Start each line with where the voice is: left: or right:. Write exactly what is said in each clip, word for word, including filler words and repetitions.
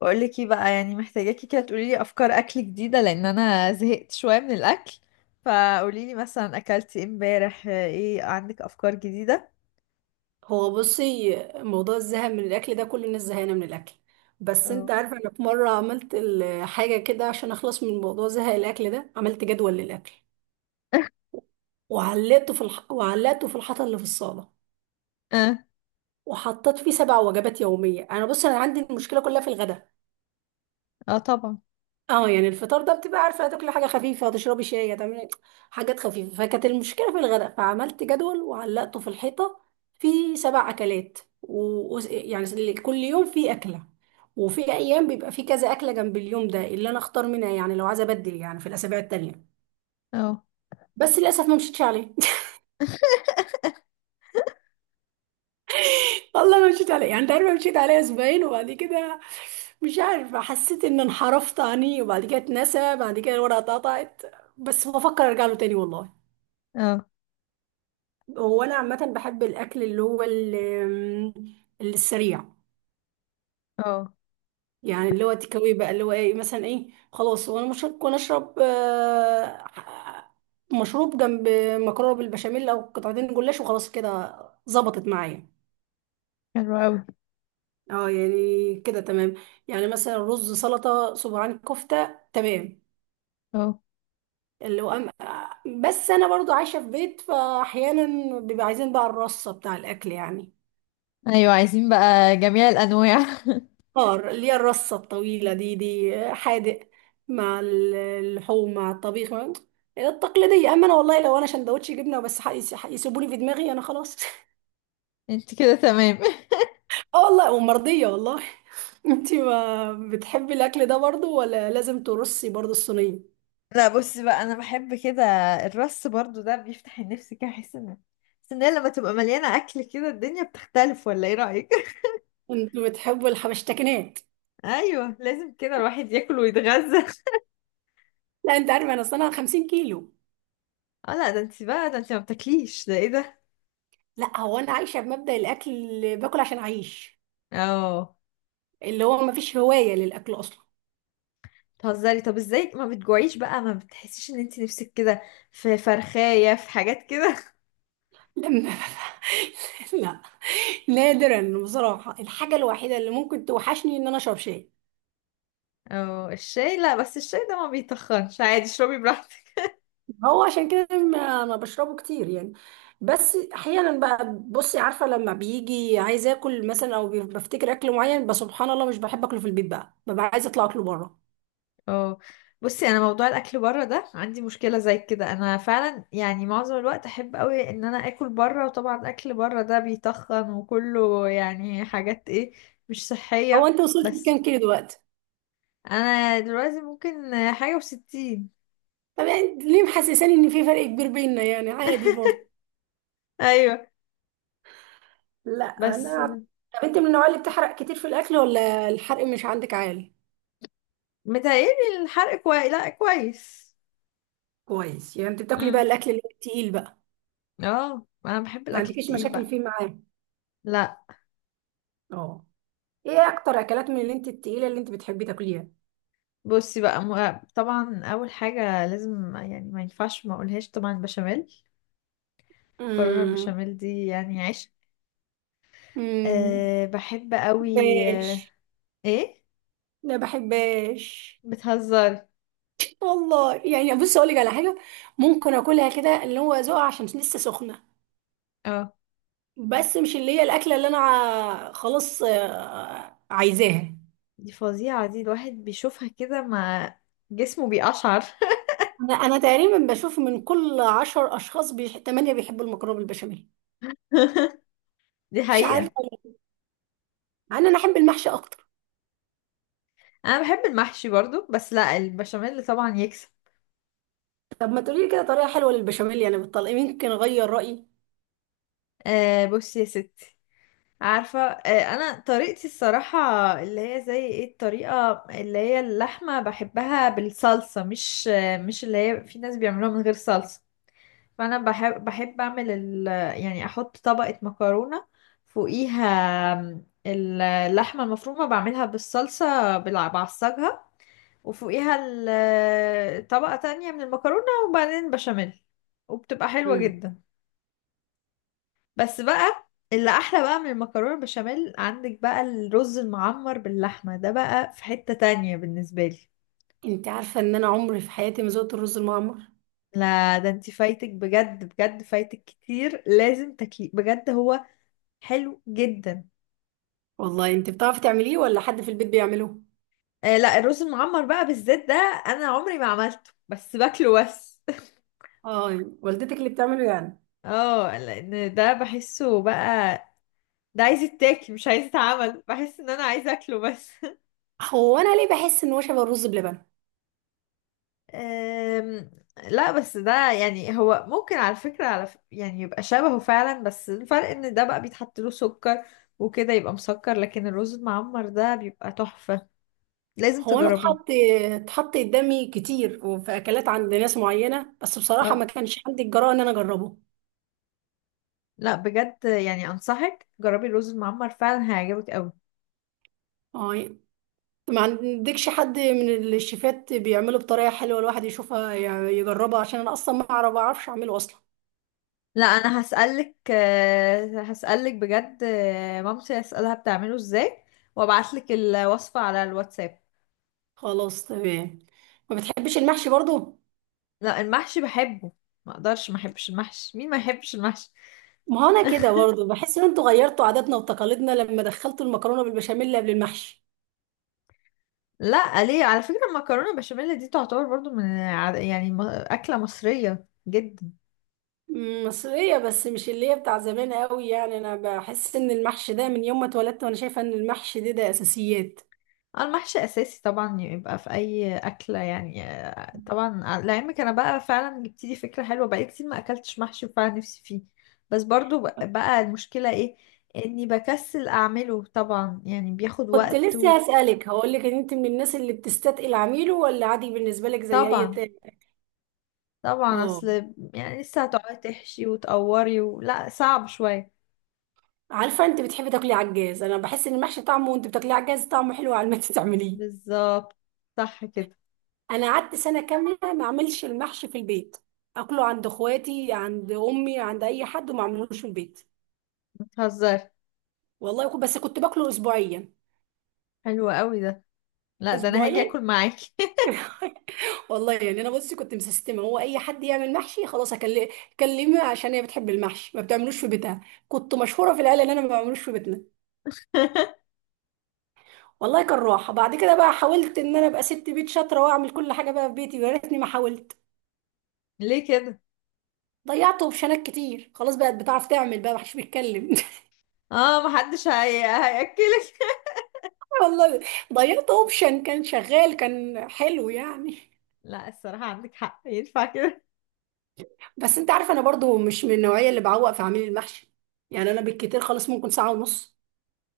left: بقول لك ايه بقى، يعني محتاجاكي كده تقولي لي افكار اكل جديده لان انا زهقت شويه من الاكل. فقولي لي مثلا، اكلتي إيه امبارح؟ آه، ايه عندك افكار جديده؟
right: هو بصي موضوع الزهق من الاكل ده كل الناس زهقانه من الاكل. بس انت
left: اه.
right: عارفه انا في مره عملت ال- حاجه كده عشان اخلص من موضوع زهق الاكل ده. عملت جدول للاكل وعلقته في الح... وعلقته في الحيطه اللي في الصاله،
left: اه.
right: وحطيت فيه سبع وجبات يوميه. انا بصي انا عندي المشكله كلها في الغداء.
left: آه طبعا.
right: اه، يعني الفطار ده بتبقى عارفه هتاكلي حاجه خفيفه، هتشربي شاي، هتعملي حاجات خفيفه. فكانت المشكله في الغداء، فعملت جدول وعلقته في الحيطه في سبع اكلات، و... و- يعني كل يوم في اكله، وفي ايام بيبقى في كذا اكله جنب اليوم ده اللي انا اختار منها، يعني لو عايزه ابدل يعني في الاسابيع التانيه.
left: اه.
right: بس للاسف ما مشيتش عليه. والله ما مشيت عليه. يعني انت عارفه مشيت عليه اسبوعين وبعد كده مش عارفه حسيت ان انحرفت عني، وبعد كده اتنسى، بعد كده الورقه اتقطعت. بس بفكر ارجع له تاني والله.
left: اه.
right: هو انا عامه بحب الاكل اللي هو ال- اللي السريع.
left: اه.
right: يعني اللي هو تكاوي بقى، اللي هو ايه مثلا، ايه، خلاص. وانا مش هكون اشرب آه، مشروب جنب مكرونه بالبشاميل، او قطعتين جلاش وخلاص كده، ظبطت معايا.
left: حلو قوي.
right: اه يعني كده تمام. يعني مثلا رز، سلطه، صباعين كفته، تمام.
left: اه.
right: اللي هو أم... بس انا برضو عايشه في بيت، فاحيانا بيبقى عايزين بقى الرصه بتاع الاكل يعني.
left: ايوه، عايزين بقى جميع الانواع.
right: فار اللي هي الرصة الطويلة دي، دي حادق مع ال- اللحوم، مع الطبيخ، مع- التقليدية. أما أنا والله لو أنا سندوتش جبنة بس يسيبوني في دماغي أنا خلاص.
left: انت كده تمام.
right: اه والله، ومرضية والله. انتي ما بتحبي الأكل ده برضو، ولا لازم ترصي برضو الصينية؟
left: لا، بصي بقى انا بحب كده. الرص برضو ده بيفتح النفس كده، احس ان بس ان هي لما تبقى مليانه اكل كده الدنيا بتختلف، ولا ايه رايك؟
right: انتوا بتحبوا الحبشتكنات.
left: ايوه، لازم كده الواحد ياكل ويتغذى.
right: لا، انت عارفة انا اصلا خمسين كيلو.
left: اه، لا ده انت بقى، ده انت ما بتاكليش، ده ايه ده؟
right: لا هو انا عايشة بمبدأ الاكل اللي باكل عشان اعيش.
left: اه.
right: اللي هو ما فيش هواية للاكل اصلا.
left: بتهزري، طب ازاي ما بتجوعيش بقى؟ ما بتحسيش ان انت نفسك كده في فرخايه، في حاجات كده؟
right: لما لا. نادرا بصراحة، الحاجة الوحيدة اللي ممكن توحشني ان انا اشرب شاي.
left: اه، الشاي لا، بس الشاي ده ما بيتخنش، عادي اشربي براحتك.
right: هو عشان كده ما ما بشربه كتير يعني. بس احيانا بقى بصي عارفة لما بيجي عايز اكل مثلا، او بفتكر اكل معين، بس سبحان الله مش بحب اكله في البيت بقى، ببقى عايزة اطلع اكله بره.
left: اه. بصي، انا موضوع الاكل بره ده عندي مشكله زي كده، انا فعلا يعني معظم الوقت احب قوي ان انا اكل بره، وطبعا اكل بره ده بيتخن وكله يعني حاجات ايه، مش
right: هو
left: صحيه.
right: انت وصلت
left: بس.
right: لكام كيلو دلوقتي؟
left: انا دلوقتي ممكن حاجه وستين.
right: طب يعني ليه محسساني ان في فرق كبير بيننا؟ يعني عادي برضه.
left: ايوه.
right: لا
left: بس.
right: انا، طب انت من النوع اللي بتحرق كتير في الاكل ولا الحرق مش عندك عالي؟
left: متهيألي الحرق كويس، لا كويس.
right: كويس. يعني انت بتاكلي بقى
left: امم.
right: الاكل اللي هو التقيل بقى؟
left: اه، انا بحب
right: ما
left: الاكل
right: عندكيش
left: التقيل
right: مشاكل
left: بقى.
right: فيه معاه؟
left: لا.
right: اه. ايه اكتر اكلات من اللي انت التقيله اللي انت بتحبي تاكليها؟
left: بصي بقى، م... طبعا اول حاجه لازم يعني ما ينفعش ما اقولهاش، طبعا البشاميل. مكرونه
right: امم.
left: البشاميل دي يعني عيش.
right: امم
left: أه بحب قوي أه.
right: بحبهاش.
left: ايه.
right: لا بحبهاش.
left: بتهزري.
right: والله يعني بص اقول لك على حاجه، ممكن اكلها كده اللي هو ذوقها عشان لسه سخنه،
left: اه.
right: بس مش اللي هي الاكله اللي انا ع- خلاص آه، عايزاها.
left: دي فظيعه دي، الواحد بيشوفها كده ما جسمه بيقشعر.
right: انا انا تقريبا بشوف من كل عشر اشخاص بيح... تمانية بيحبوا المكرونه بالبشاميل،
left: دي
right: مش عارفه
left: حقيقه.
right: ليه. انا انا احب المحشي اكتر.
left: انا بحب المحشي برضو، بس لا البشاميل طبعا يكسب.
right: طب ما تقولي لي كده طريقه حلوه للبشاميل، يعني بالطلق يمكن اغير رايي.
left: أه بصي يا ستي. عارفة، آه، أنا طريقتي الصراحة اللي هي زي ايه؟ الطريقة اللي هي اللحمة بحبها بالصلصة، مش آه، مش اللي هي في ناس بيعملوها من غير صلصة. فأنا بحب بحب أعمل ال يعني أحط طبقة مكرونة فوقيها، آم، اللحمة المفرومة بعملها بالصلصة، بالع- بعصجها، وفوقيها ال- طبقة تانية من المكرونة وبعدين بشاميل، وبتبقى حلوة جدا. بس بقى، اللي احلى بقى من المكرونه البشاميل، عندك بقى الرز المعمر باللحمه، ده بقى في حته تانية بالنسبه لي.
right: انت عارفة ان انا عمري في حياتي ما ذقت الرز المعمر.
left: لا ده انت فايتك بجد، بجد فايتك كتير، لازم تاكليه بجد، هو حلو جدا.
right: والله انت بتعرفي تعمليه ولا حد في البيت بيعمله؟
left: آه لا، الرز المعمر بقى بالذات ده انا عمري ما عملته، بس باكله بس.
right: اه والدتك اللي بتعمله يعني.
left: اه، لان ده بحسه بقى، ده عايز يتاكل مش عايز يتعمل، بحس ان انا عايزه اكله بس.
right: هو انا ليه بحس ان هو شبه الرز بلبن؟
left: أم. لا، بس ده يعني هو ممكن، على فكرة على ف... يعني يبقى شبهه فعلا، بس الفرق ان ده بقى بيتحط له سكر وكده يبقى مسكر، لكن الرز المعمر ده بيبقى تحفة، لازم
right: هو انا اتحط
left: تجربيه.
right: اتحط قدامي كتير وفي اكلات عند ناس معينة، بس بصراحة ما
left: اه،
right: كانش عندي الجرأة ان انا اجربه.
left: لا بجد يعني انصحك، جربي الرز المعمر فعلا هيعجبك قوي.
right: اه. ما عندكش حد من الشيفات بيعمله بطريقة حلوة الواحد يشوفها يعني يجربها؟ عشان انا اصلا ما اعرف ما اعرفش اعمله اصلا.
left: لا، انا هسألك آه، هسألك بجد، آه، مامتي هسألها بتعمله ازاي، وابعتلك الوصفة على الواتساب.
right: خلاص تمام. ما بتحبش المحشي برضو؟
left: لا المحشي بحبه، ما اقدرش ما احبش المحشي، مين ما يحبش المحشي؟
right: ما هو انا كده برضه بحس ان انتوا غيرتوا عاداتنا وتقاليدنا لما دخلتوا المكرونه بالبشاميل قبل المحشي.
left: لا ليه؟ على فكرة المكرونة بشاميل دي تعتبر برضو من ع- يعني م- أكلة مصرية جدا.
right: أمم، مصريه، بس مش اللي هي بتاع زمان قوي، يعني انا بحس ان المحشي ده من يوم ما اتولدت وانا شايفه ان المحشي ده ده اساسيات.
left: آه، المحشي أساسي طبعا، يبقى في أي أكلة يعني آه، طبعا ع- لعلمك أنا بقى فعلا جبت لي فكرة حلوة، بقالي كتير ما أكلتش محشي وفعلا نفسي فيه. بس برضو ب- بقى المشكلة إيه؟ إني بكسل أعمله، طبعا يعني بياخد
right: كنت
left: وقت و...
right: لسه هسألك هقول لك ان انت من الناس اللي بتستثقل عميله ولا عادي بالنسبه لك زي اي
left: طبعا.
right: تاني؟
left: طبعا
right: اه
left: أصل، يعني لسه هتقعدي تحشي وتقوري و... لا صعب شوية.
right: عارفه انت بتحبي تاكلي عجاز، انا بحس ان المحشي طعمه وانت بتاكليه عجاز طعمه حلو على ما انت تعمليه.
left: بالظبط، صح كده.
right: انا قعدت سنه كامله ما اعملش المحشي في البيت، اكله عند اخواتي، عند امي، عند اي حد، وما اعملوش في البيت.
left: بتهزري.
right: والله كنت- بس كنت باكله اسبوعيا،
left: حلو قوي ده. لا ده انا هاجي
right: اسبوعيا.
left: اكل معاكي.
right: والله يعني انا بصي كنت مسستمه، هو اي حد يعمل محشي خلاص اكلمه، كلمه عشان هي بتحب المحشي ما بتعملوش في بيتها. كنت مشهوره في العيله ان انا ما بعملوش في بيتنا والله. كان راحه. بعد كده بقى حاولت ان انا ابقى ست بيت شاطره واعمل كل حاجه بقى في بيتي، يا ريتني ما حاولت،
left: ليه كده؟
right: ضيعت اوبشنات كتير. خلاص بقت بتعرف تعمل بقى، محدش بيتكلم
left: اه، محدش هي... هياكلك.
right: والله. ضيعت اوبشن كان شغال كان حلو يعني.
left: لا، الصراحه عندك حق، ينفع كده؟
right: بس انت عارف انا برضو مش من النوعيه اللي بعوق في عميل المحشي، يعني انا بالكتير خالص ممكن ساعه ونص.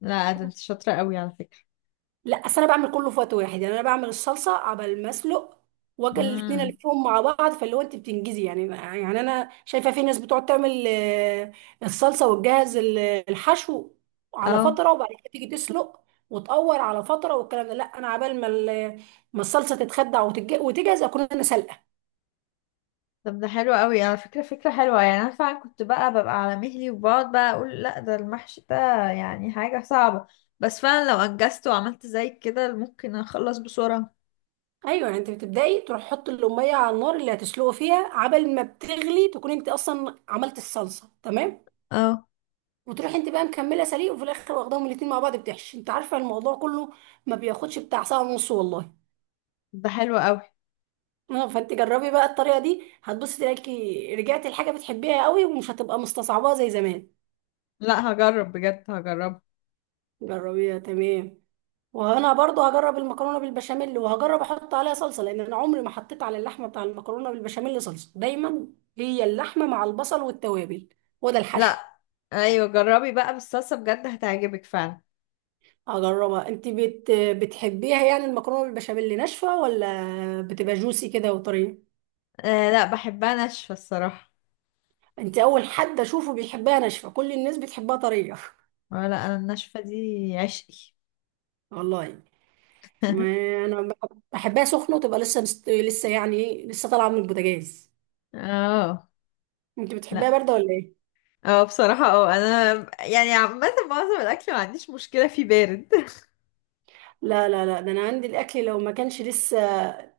left: لا ده انت شاطره قوي على فكره.
right: لا اصل انا بعمل كله في وقت واحد، يعني انا بعمل الصلصه عبال ما اسلق، واجي الاتنين
left: امم.
right: الفهم مع بعض، فاللي هو انت بتنجزي يعني. يعني انا شايفه في ناس بتقعد تعمل آه، الصلصه وتجهز ال- الحشو على
left: اه،
right: فتره، وبعد كده تيجي تسلق وتقور على فتره والكلام ده، لا انا عبال ما ال- ما الصلصه تتخدع وتتج- وتجهز، اكون انا سلقه.
left: طب ده حلو قوي على فكره، فكره حلوه، يعني انا فعلا كنت بقى ببقى على مهلي وبقعد بقى اقول لا ده المحشي ده يعني حاجه صعبه، بس فعلا لو انجزت وعملت زي كده ممكن اخلص بسرعه.
right: ايوه، يعني انت بتبداي تروح حط الاميه على النار اللي هتسلقه فيها، عبل ما بتغلي تكون انت اصلا عملت الصلصه، تمام،
left: اه،
right: وتروح انت بقى مكمله سليق، وفي الاخر واخداهم الاتنين مع بعض بتحشي. انت عارفه الموضوع كله ما بياخدش بتاع ساعه ونص والله.
left: ده حلو قوي.
right: اه، فانت جربي بقى الطريقه دي، هتبصي تلاقي رجعتي لحاجه بتحبيها قوي ومش هتبقى مستصعباها زي زمان.
left: لا هجرب بجد، هجرب.
right: جربيها، تمام. وانا برضو هجرب المكرونه بالبشاميل، وهجرب احط عليها صلصه، لان انا عمري ما حطيت على اللحمه بتاع المكرونه بالبشاميل صلصه، دايما هي اللحمه مع البصل والتوابل وده الحشو.
left: لا ايوه، جربي بقى بالصلصه بجد هتعجبك فعلا.
right: هجربها. انت بت... بتحبيها يعني المكرونه بالبشاميل ناشفه ولا بتبقى جوسي كده وطريه؟
left: آه لا، بحبها ناشفة الصراحة.
right: انت اول حد اشوفه بيحبها ناشفه، كل الناس بتحبها طريه.
left: آه لا، انا الناشفة دي عشقي.
right: والله. ما انا بحبها سخنه وتبقى لسه مست... لسه يعني ايه، لسه طالعه من البوتاجاز.
left: اه.
right: انت بتحبها
left: لا.
right: بارده ولا ايه؟
left: اه، بصراحة اه، انا يعني عامة معظم الاكل ما عنديش مشكلة فيه بارد.
right: لا لا لا، ده انا عندي الاكل لو ما كانش لسه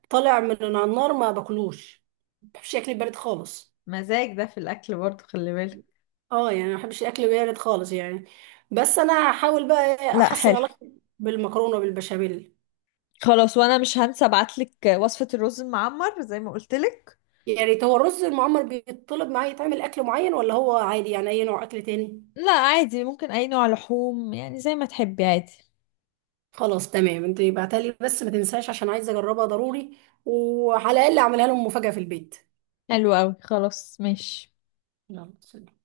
right: طالع من على النار ما باكلوش، ما بحبش الاكل البارد خالص.
left: مزاج ده في الاكل برضو، خلي بالك.
right: اه يعني ما بحبش الاكل البارد خالص يعني. بس انا هحاول بقى إيه
left: لا
right: احسن
left: حلو.
right: علاقتي بالمكرونه بالبشاميل.
left: خلاص، وانا مش هنسى ابعتلك وصفة الرز المعمر زي ما قلتلك.
right: يا ريت. هو الرز المعمر بيطلب معايا يتعمل اكل معين ولا هو عادي يعني اي نوع اكل تاني؟
left: لا عادي، ممكن اي نوع لحوم، يعني زي ما تحبي عادي.
right: خلاص تمام، انت ابعتها لي بس ما تنساش عشان عايزه اجربها ضروري، وعلى الاقل اعملها لهم مفاجاه في البيت.
left: حلو قوي، خلاص ماشي.
right: يلا سلام.